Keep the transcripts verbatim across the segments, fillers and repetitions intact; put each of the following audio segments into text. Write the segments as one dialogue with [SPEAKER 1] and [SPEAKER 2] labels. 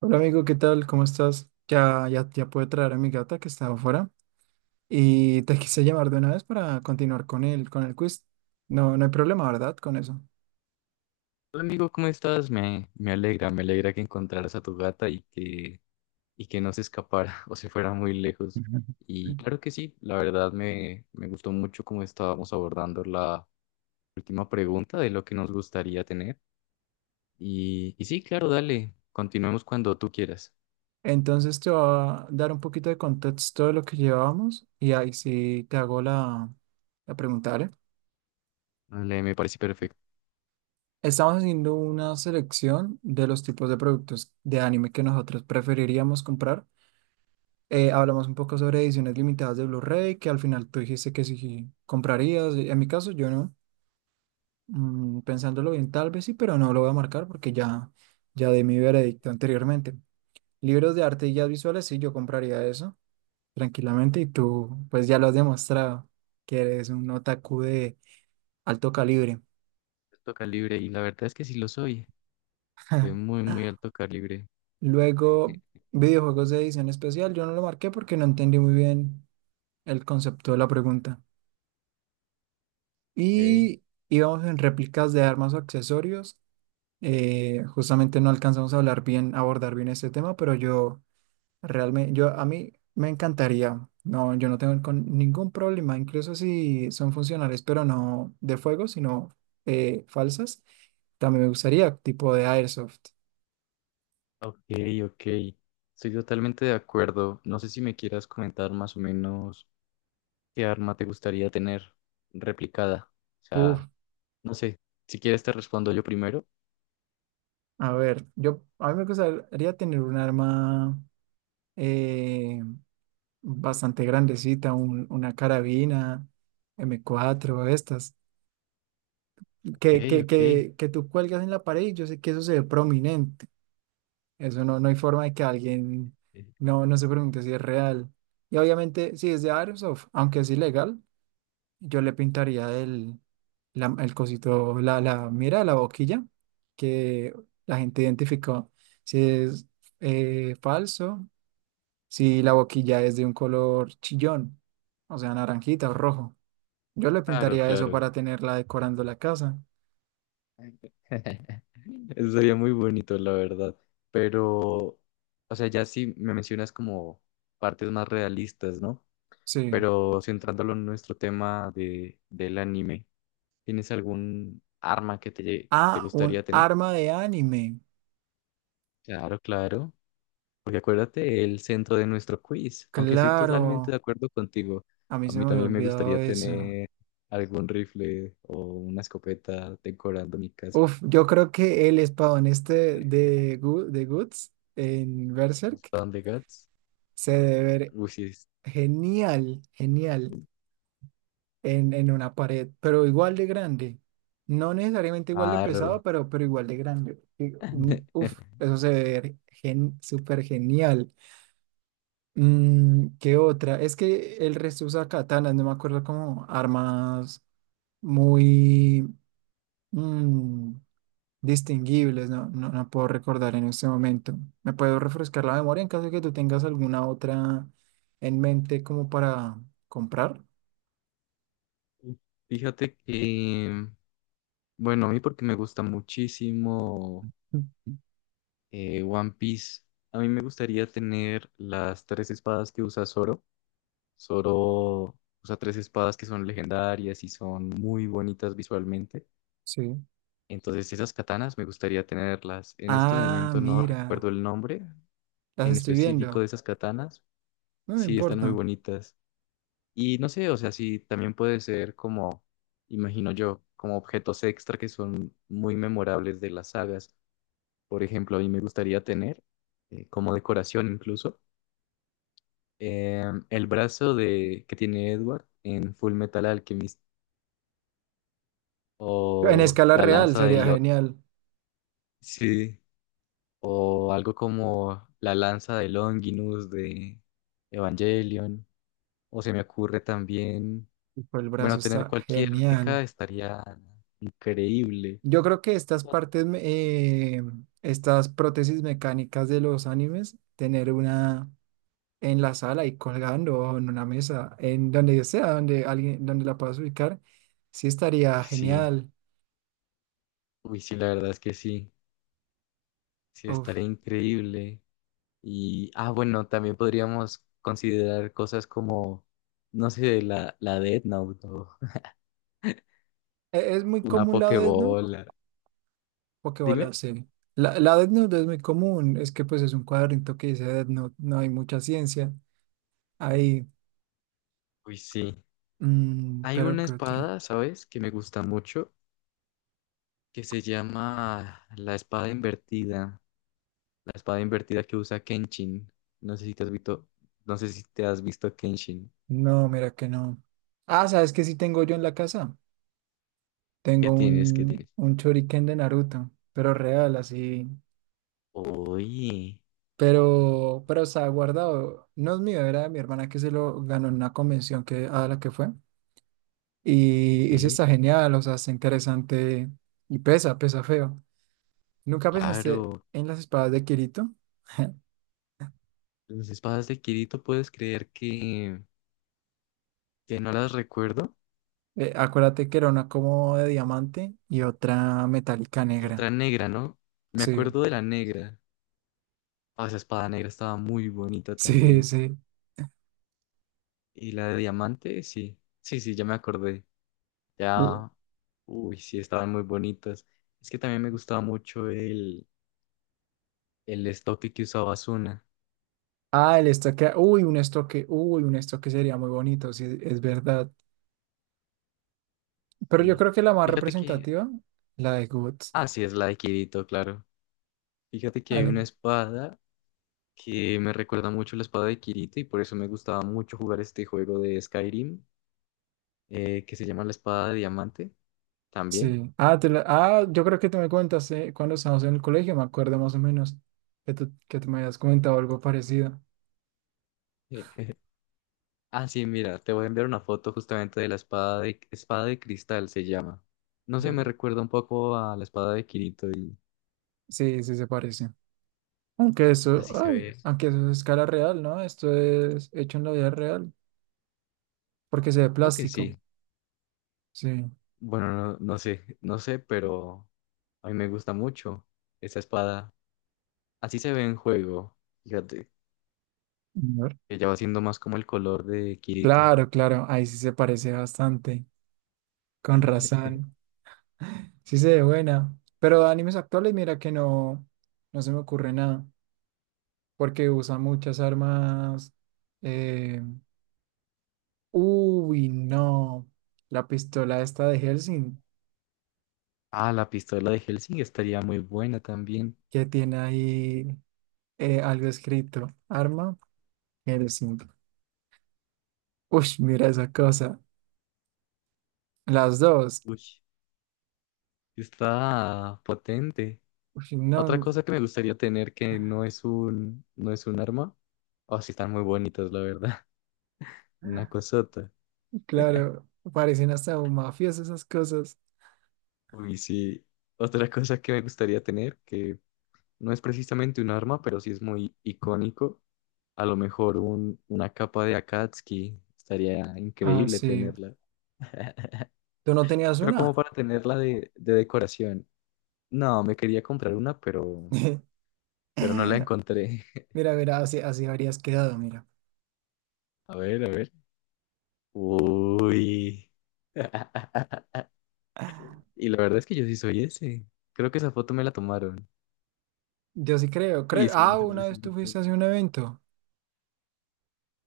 [SPEAKER 1] Hola amigo, ¿qué tal? ¿Cómo estás? Ya, ya, ya pude traer a mi gata que estaba afuera y te quise llamar de una vez para continuar con el, con el quiz. No, no hay problema, ¿verdad? Con eso.
[SPEAKER 2] Hola amigo, ¿cómo estás? Me, me alegra, me alegra que encontraras a tu gata y que, y que no se escapara o se fuera muy lejos. Y claro que sí, la verdad me, me gustó mucho cómo estábamos abordando la última pregunta de lo que nos gustaría tener. Y, y sí, claro, dale, continuemos cuando tú quieras.
[SPEAKER 1] Entonces te voy a dar un poquito de contexto de lo que llevábamos y ahí sí te hago la, la pregunta, ¿vale?
[SPEAKER 2] Dale, me parece perfecto.
[SPEAKER 1] Estamos haciendo una selección de los tipos de productos de anime que nosotros preferiríamos comprar. Eh, hablamos un poco sobre ediciones limitadas de Blu-ray, que al final tú dijiste que sí comprarías. En mi caso, yo no. Mm, pensándolo bien, tal vez sí, pero no lo voy a marcar porque ya, ya di mi veredicto anteriormente. Libros de arte y guías visuales, sí, yo compraría eso tranquilamente y tú, pues ya lo has demostrado, que eres un otaku de alto calibre.
[SPEAKER 2] Alto calibre, y la verdad es que sí lo soy, de muy, muy alto calibre.
[SPEAKER 1] Luego, videojuegos de edición especial, yo no lo marqué porque no entendí muy bien el concepto de la pregunta.
[SPEAKER 2] Ok,
[SPEAKER 1] Y íbamos en réplicas de armas o accesorios. Eh, justamente no alcanzamos a hablar bien, a abordar bien este tema, pero yo realmente, yo a mí me encantaría. No, yo no tengo con- ningún problema, incluso si son funcionales, pero no de fuego, sino eh, falsas. También me gustaría tipo de airsoft.
[SPEAKER 2] ok, ok. Estoy totalmente de acuerdo. No sé si me quieras comentar más o menos. ¿Qué arma te gustaría tener replicada? O
[SPEAKER 1] Uf,
[SPEAKER 2] sea, no sé, si quieres te respondo yo primero.
[SPEAKER 1] a ver, yo a mí me gustaría tener un arma eh, bastante grandecita, un- una carabina M cuatro, estas, que,
[SPEAKER 2] Ok,
[SPEAKER 1] que,
[SPEAKER 2] ok.
[SPEAKER 1] que, que tú cuelgas en la pared y yo sé que eso se ve prominente. Eso no, no hay forma de que alguien no, no se pregunte si es real. Y obviamente, si es de Airsoft, aunque es ilegal, yo le pintaría el, la- el cosito, la, la mira, la boquilla, que la gente identificó si es eh, falso, si la boquilla es de un color chillón, o sea, naranjita o rojo. Yo le
[SPEAKER 2] Claro,
[SPEAKER 1] pintaría eso
[SPEAKER 2] claro.
[SPEAKER 1] para tenerla decorando la casa.
[SPEAKER 2] Eso sería muy bonito, la verdad. Pero, o sea, ya sí me mencionas como partes más realistas, ¿no?
[SPEAKER 1] Sí.
[SPEAKER 2] Pero centrándolo en nuestro tema de, del anime, ¿tienes algún arma que te, te
[SPEAKER 1] Ah, un
[SPEAKER 2] gustaría tener?
[SPEAKER 1] arma de anime.
[SPEAKER 2] Claro, claro. Porque acuérdate el centro de nuestro quiz, aunque estoy totalmente de
[SPEAKER 1] Claro.
[SPEAKER 2] acuerdo contigo,
[SPEAKER 1] A mí
[SPEAKER 2] a
[SPEAKER 1] se
[SPEAKER 2] mí
[SPEAKER 1] me había
[SPEAKER 2] también me
[SPEAKER 1] olvidado
[SPEAKER 2] gustaría
[SPEAKER 1] eso.
[SPEAKER 2] tener algún rifle o una escopeta decorando mi casa.
[SPEAKER 1] Uf, yo creo que el espadón este de, Gu- de Guts en Berserk
[SPEAKER 2] ¿Spawn de Guts?
[SPEAKER 1] se debe ver
[SPEAKER 2] Uy, sí, es
[SPEAKER 1] genial, genial en, en una pared, pero igual de grande. No necesariamente igual de
[SPEAKER 2] raro.
[SPEAKER 1] pesado, pero, pero igual de grande. Y, mm, uf, eso se debe ver gen, súper genial. Mm, ¿qué otra? Es que el resto usa katanas, no me acuerdo como armas muy... mm, distinguibles, no, no, no puedo recordar en este momento. ¿Me puedo refrescar la memoria en caso de que tú tengas alguna otra en mente como para comprar?
[SPEAKER 2] Fíjate que, bueno, a mí porque me gusta muchísimo eh, One Piece, a mí me gustaría tener las tres espadas que usa Zoro. Zoro usa tres espadas que son legendarias y son muy bonitas visualmente.
[SPEAKER 1] Sí.
[SPEAKER 2] Entonces, esas katanas me gustaría tenerlas. En este
[SPEAKER 1] Ah,
[SPEAKER 2] momento no
[SPEAKER 1] mira,
[SPEAKER 2] recuerdo el nombre
[SPEAKER 1] las
[SPEAKER 2] en
[SPEAKER 1] estoy
[SPEAKER 2] específico de
[SPEAKER 1] viendo.
[SPEAKER 2] esas katanas.
[SPEAKER 1] No me
[SPEAKER 2] Sí, están muy
[SPEAKER 1] importa.
[SPEAKER 2] bonitas. Y no sé, o sea, sí, también puede ser como, imagino yo, como objetos extra que son muy memorables de las sagas. Por ejemplo, a mí me gustaría tener, eh, como decoración incluso, eh, el brazo de, que tiene Edward en Full Metal Alchemist
[SPEAKER 1] En
[SPEAKER 2] o
[SPEAKER 1] escala
[SPEAKER 2] la
[SPEAKER 1] real
[SPEAKER 2] lanza de
[SPEAKER 1] sería
[SPEAKER 2] Lo...
[SPEAKER 1] genial.
[SPEAKER 2] Sí, o algo como la lanza de Longinus de Evangelion, o se me ocurre también,
[SPEAKER 1] Tipo, el brazo
[SPEAKER 2] bueno, tener
[SPEAKER 1] está
[SPEAKER 2] cualquier
[SPEAKER 1] genial.
[SPEAKER 2] mecha estaría increíble.
[SPEAKER 1] Yo creo que estas partes, me- eh, estas prótesis mecánicas de los animes, tener una en la sala y colgando o en una mesa, en donde yo sea, donde alguien, donde la puedas ubicar, sí
[SPEAKER 2] Uy,
[SPEAKER 1] estaría
[SPEAKER 2] sí,
[SPEAKER 1] genial.
[SPEAKER 2] uy, sí, la verdad es que sí, sí,
[SPEAKER 1] Uf.
[SPEAKER 2] estaría increíble. Y, ah, bueno, también podríamos considerar cosas como, no sé, la, la Death Note o
[SPEAKER 1] E- Es muy
[SPEAKER 2] una
[SPEAKER 1] común la Death Note.
[SPEAKER 2] Pokébola.
[SPEAKER 1] Pokébola,
[SPEAKER 2] Dime.
[SPEAKER 1] sí. La, la Death Note es muy común, es que pues es un cuadrito que dice Death Note, no hay mucha ciencia ahí.
[SPEAKER 2] Uy, sí.
[SPEAKER 1] Mm,
[SPEAKER 2] Hay
[SPEAKER 1] pero
[SPEAKER 2] una
[SPEAKER 1] ¿qué otra?
[SPEAKER 2] espada, ¿sabes? Que me gusta mucho que se llama La espada invertida, la espada invertida que usa Kenshin. No sé si te has visto, no sé si te has visto Kenshin.
[SPEAKER 1] No, mira que no. Ah, ¿sabes qué sí tengo yo en la casa? Tengo
[SPEAKER 2] ¿Qué tienes? ¿Qué
[SPEAKER 1] un,
[SPEAKER 2] tienes?
[SPEAKER 1] un shuriken de Naruto, pero real, así.
[SPEAKER 2] Oye,
[SPEAKER 1] Pero, pero estaba guardado. No es mío, era de mi hermana que se lo ganó en una convención que, a la que fue.
[SPEAKER 2] ok,
[SPEAKER 1] Y, y sí está genial, o sea, está interesante y pesa, pesa feo. ¿Nunca pensaste
[SPEAKER 2] claro.
[SPEAKER 1] en las espadas de Kirito?
[SPEAKER 2] Las espadas de Kirito puedes creer que, que no las recuerdo.
[SPEAKER 1] Eh, acuérdate que era una como de diamante y otra metálica
[SPEAKER 2] Y
[SPEAKER 1] negra.
[SPEAKER 2] otra negra, ¿no? Me
[SPEAKER 1] Sí,
[SPEAKER 2] acuerdo de la negra. Ah, esa espada negra estaba muy bonita
[SPEAKER 1] sí,
[SPEAKER 2] también.
[SPEAKER 1] sí.
[SPEAKER 2] Y la de diamante, sí. Sí, sí, ya me acordé.
[SPEAKER 1] L-
[SPEAKER 2] Ya uy, sí, estaban muy bonitas. Es que también me gustaba mucho el, el estoque que usaba Asuna.
[SPEAKER 1] Ah, el estoque. Uy, un estoque. Uy, un estoque sería muy bonito, sí, es verdad. Pero yo
[SPEAKER 2] Sí.
[SPEAKER 1] creo que la más
[SPEAKER 2] Fíjate que.
[SPEAKER 1] representativa, la de Guts.
[SPEAKER 2] Ah, sí, es la de Kirito, claro. Fíjate que hay una espada que me recuerda mucho la espada de Kirito y por eso me gustaba mucho jugar este juego de Skyrim, eh, que se llama la espada de diamante también.
[SPEAKER 1] Sí. Ah, te la- ah, yo creo que tú me contaste cuando estábamos en el colegio, me acuerdo más o menos que tú, que tú me habías comentado algo parecido.
[SPEAKER 2] Ah, sí, mira, te voy a enviar una foto justamente de la espada de, espada de cristal, se llama. No sé, me
[SPEAKER 1] Ujú.
[SPEAKER 2] recuerda un poco a la espada de Kirito y
[SPEAKER 1] Sí, sí se parece. Aunque eso,
[SPEAKER 2] así se
[SPEAKER 1] ay,
[SPEAKER 2] ve.
[SPEAKER 1] aunque eso es a escala real, ¿no? Esto es hecho en la vida real, porque se ve
[SPEAKER 2] Creo que
[SPEAKER 1] plástico.
[SPEAKER 2] sí.
[SPEAKER 1] Sí. A
[SPEAKER 2] Bueno, no, no sé, no sé, pero a mí me gusta mucho esa espada. Así se ve en juego, fíjate,
[SPEAKER 1] ver.
[SPEAKER 2] que ya va siendo más como el color de Kirito.
[SPEAKER 1] Claro, claro, ahí sí se parece bastante, con razón. Sí se ve buena. Pero de animes actuales, mira que no, no se me ocurre nada, porque usa muchas armas. eh, Uy, no. La pistola esta de Helsing,
[SPEAKER 2] Ah, la pistola de Helsing estaría muy buena también.
[SPEAKER 1] que tiene ahí eh, algo escrito. Arma Helsing. Uy, mira esa cosa. Las dos.
[SPEAKER 2] Uy, está potente.
[SPEAKER 1] Uy,
[SPEAKER 2] Otra
[SPEAKER 1] no,
[SPEAKER 2] cosa que me gustaría tener que no es un, no es un arma. Oh, sí, están muy bonitas, la verdad. Una cosota.
[SPEAKER 1] claro. Parecen hasta un mafioso esas cosas.
[SPEAKER 2] Uy, sí. Otra cosa que me gustaría tener, que no es precisamente un arma, pero sí es muy icónico. A lo mejor un, una capa de Akatsuki estaría
[SPEAKER 1] Ah,
[SPEAKER 2] increíble
[SPEAKER 1] sí.
[SPEAKER 2] tenerla.
[SPEAKER 1] ¿Tú no tenías
[SPEAKER 2] Pero como
[SPEAKER 1] una?
[SPEAKER 2] para tenerla de, de decoración. No, me quería comprar una, pero, pero no la encontré.
[SPEAKER 1] Mira, mira, así, así habrías quedado, mira.
[SPEAKER 2] A ver, a ver. Uy. Y la verdad es que yo sí soy ese. Creo que esa foto me la tomaron.
[SPEAKER 1] Yo sí creo,
[SPEAKER 2] Oye,
[SPEAKER 1] creo.
[SPEAKER 2] sí,
[SPEAKER 1] Ah,
[SPEAKER 2] se
[SPEAKER 1] una
[SPEAKER 2] parece
[SPEAKER 1] vez tú
[SPEAKER 2] mucho.
[SPEAKER 1] fuiste a hacer un evento.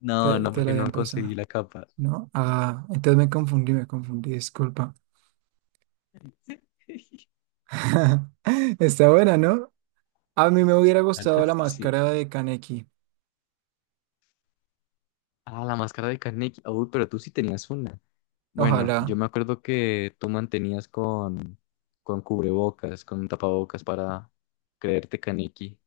[SPEAKER 2] No,
[SPEAKER 1] Te,
[SPEAKER 2] no,
[SPEAKER 1] te la
[SPEAKER 2] porque
[SPEAKER 1] habían
[SPEAKER 2] no conseguí
[SPEAKER 1] prestado,
[SPEAKER 2] la capa.
[SPEAKER 1] ¿no? Ah, entonces me confundí, me confundí, disculpa. Está buena, ¿no? A mí me hubiera
[SPEAKER 2] La verdad
[SPEAKER 1] gustado la
[SPEAKER 2] es que sí.
[SPEAKER 1] máscara de Kaneki.
[SPEAKER 2] Ah, la máscara de Carnegie. Uy, pero tú sí tenías una. Bueno, yo
[SPEAKER 1] Ojalá.
[SPEAKER 2] me acuerdo que tú mantenías con, con cubrebocas, con un tapabocas para creerte Kaneki.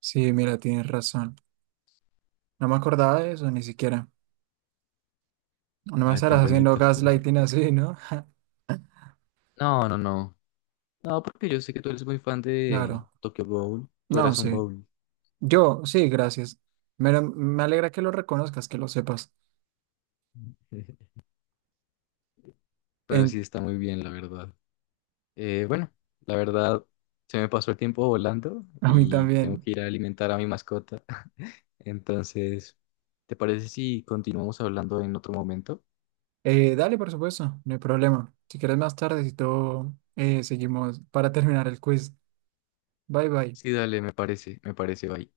[SPEAKER 1] Sí, mira, tienes razón. No me acordaba de eso ni siquiera. No me
[SPEAKER 2] Ay, tan
[SPEAKER 1] estarás haciendo
[SPEAKER 2] bonito.
[SPEAKER 1] gaslighting así, ¿no?
[SPEAKER 2] No, no, no. No, porque yo sé que tú eres muy fan de
[SPEAKER 1] Claro.
[SPEAKER 2] Tokyo Ghoul. Tú
[SPEAKER 1] No,
[SPEAKER 2] eras un
[SPEAKER 1] sí.
[SPEAKER 2] Ghoul.
[SPEAKER 1] Yo, sí, gracias. Me, me alegra que lo reconozcas, que lo sepas.
[SPEAKER 2] Pero
[SPEAKER 1] En,
[SPEAKER 2] sí está muy bien, la verdad. Eh, bueno, la verdad, se me pasó el tiempo volando
[SPEAKER 1] a mí
[SPEAKER 2] y tengo
[SPEAKER 1] también.
[SPEAKER 2] que ir a alimentar a mi mascota. Entonces, ¿te parece si continuamos hablando en otro momento?
[SPEAKER 1] Eh, dale, por supuesto, no hay problema. Si quieres más tarde, si todo, eh, seguimos para terminar el quiz. Bye, bye.
[SPEAKER 2] Sí, dale, me parece, me parece, bye.